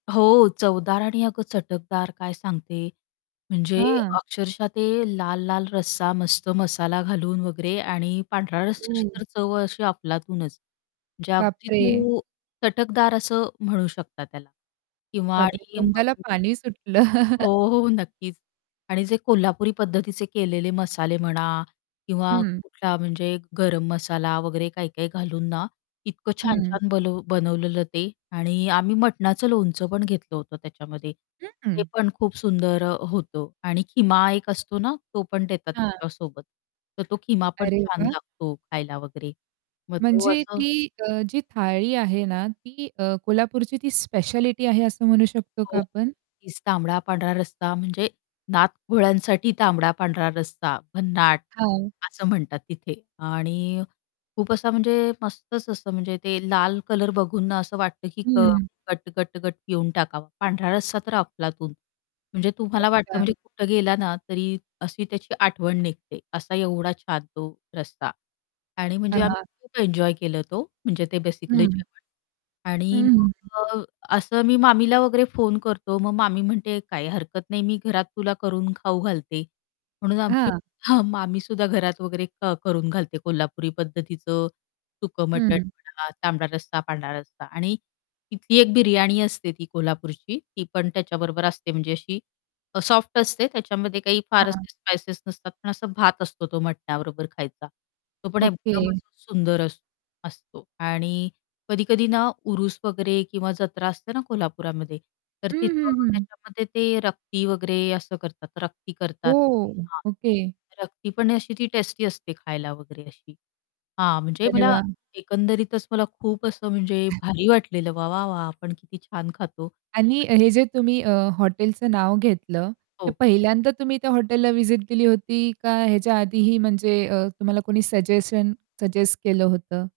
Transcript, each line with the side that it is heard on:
left: हो, चवदार आणि अगं चटकदार काय सांगते म्हणजे
right: हां.
left: अक्षरशः ते लाल-लाल रस्सा मस्त मसाला घालून वगैरे आणि पांढऱ्या रस्साची
right: ओह.
left: तर चव अशी अफलातूनच. म्हणजे अगदी
right: बापरे!
left: तू चटकदार असं म्हणू शकता त्याला किंवा
right: बापरे!
left: आणि
right: तोंडाला
left: [unintelligible]
right: पाणी सुटलं.
left: हो, हो, नक्कीच आणि जे कोल्हापुरी पद्धतीचे केलेले मसाले म्हणा किंवा
right: हं.
left: कुठला म्हणजे गरम मसाला वगैरे काही-काही घालून ना, इतकं
right: हं.
left: छान-छान बलू बनवलेलं ते आणि आम्ही मटणाचं लोणचं पण घेतलं होतं त्याच्यामध्ये,
right: हं, हं.
left: ते पण खूप सुंदर अ, होतं आणि खिमा एक असतो ना, तो पण देतात
right: हां.
left: त्याच्यासोबत. तर तो खिमा पण
right: अरे
left: छान
right: वाह!
left: लागतो खायला वगैरे, मग तो
right: म्हणजे
left: असं
right: ती अ, जी थाळी आहे ना, ती अ, कोल्हापूरची ती स्पेशालिटी आहे असं म्हणू शकतो का
left: हो,
right: आपण?
left: [unintelligible] तांबडा-पांढरा रस्सा म्हणजे नात घोळ्यांसाठी तांबडा-पांढरा रस्सा भन्नाट,
right: हां.
left: असं म्हणतात तिथे आणि खूप असा म्हणजे मस्तच असं म्हणजे ते लाल कलर बघून ना, असं वाटतं की क
right: हं.
left: गट, गट, गट पिऊन टाकावा. पांढरा रस्सा तर अफलातून. म्हणजे तुम्हाला वाटतं
right: अच्छा.
left: म्हणजे कुठं गेला ना, तरी अशी त्याची आठवण निघते, असा एवढा छान तो रस्सा आणि म्हणजे आम्ही
right: हां.
left: खूप एन्जॉय केलं तो म्हणजे ते बेसिकली
right: हं.
left: जेवण आणि
right: हं.
left: मग अ, असं मी मामीला वगैरे फोन करतो, मग मामी म्हणते, "काही हरकत नाही मी घरात तुला करून खाऊ घालते." म्हणून आमची
right: हां.
left: हां, मामी सुद्धा घरात वगैरे अ, करून घालते कोल्हापुरी पद्धतीचं सुकं मटण
right: हं.
left: म्हणा, तांबडा रस्सा पांढरा रस्सा आणि तिथली एक बिर्याणी असते ती कोल्हापूरची ती पण त्याच्याबरोबर असते म्हणजे अशी अ, सॉफ्ट असते त्याच्यामध्ये काही फार
right: हां.
left: असे स्पाइसेस नसतात पण असा भात असतो तो मटण्याबरोबर खायचा. तो पण
right: ओके.
left: एकदमच सुंदर अस असतो आणि कधी-कधी ना, उरुस वगैरे किंवा जत्रा असते ना, कोल्हापूरामध्ये तर
right: हं,
left: तिथं
right: हं, हं.
left: त्याच्यामध्ये ते रक्ती वगैरे असं करतात. रक्ती करतात ते
right: ओह!
left: हां,
right: ओके.
left: रक्ती पण अशी ती टेस्टी असते खायला वगैरे अशी हां, म्हणजे
right: अरे
left: मला
right: वाह!
left: एकंदरीतच मला खूप असं म्हणजे भारी वाटलेलं वाह! वाह! वाह! आपण किती छान खातो
right: आणि
left: आणि
right: हे जे तुम्ही अ, हॉटेलचं नाव घेतलं ते
left: हो.
right: पहिल्यांदा तुम्ही त्या हॉटेलला व्हिजिट दिली होती का ह्याच्या आधीही म्हणजे अ, तुम्हाला कोणी सजेशन सजेस्ट केलं होतं?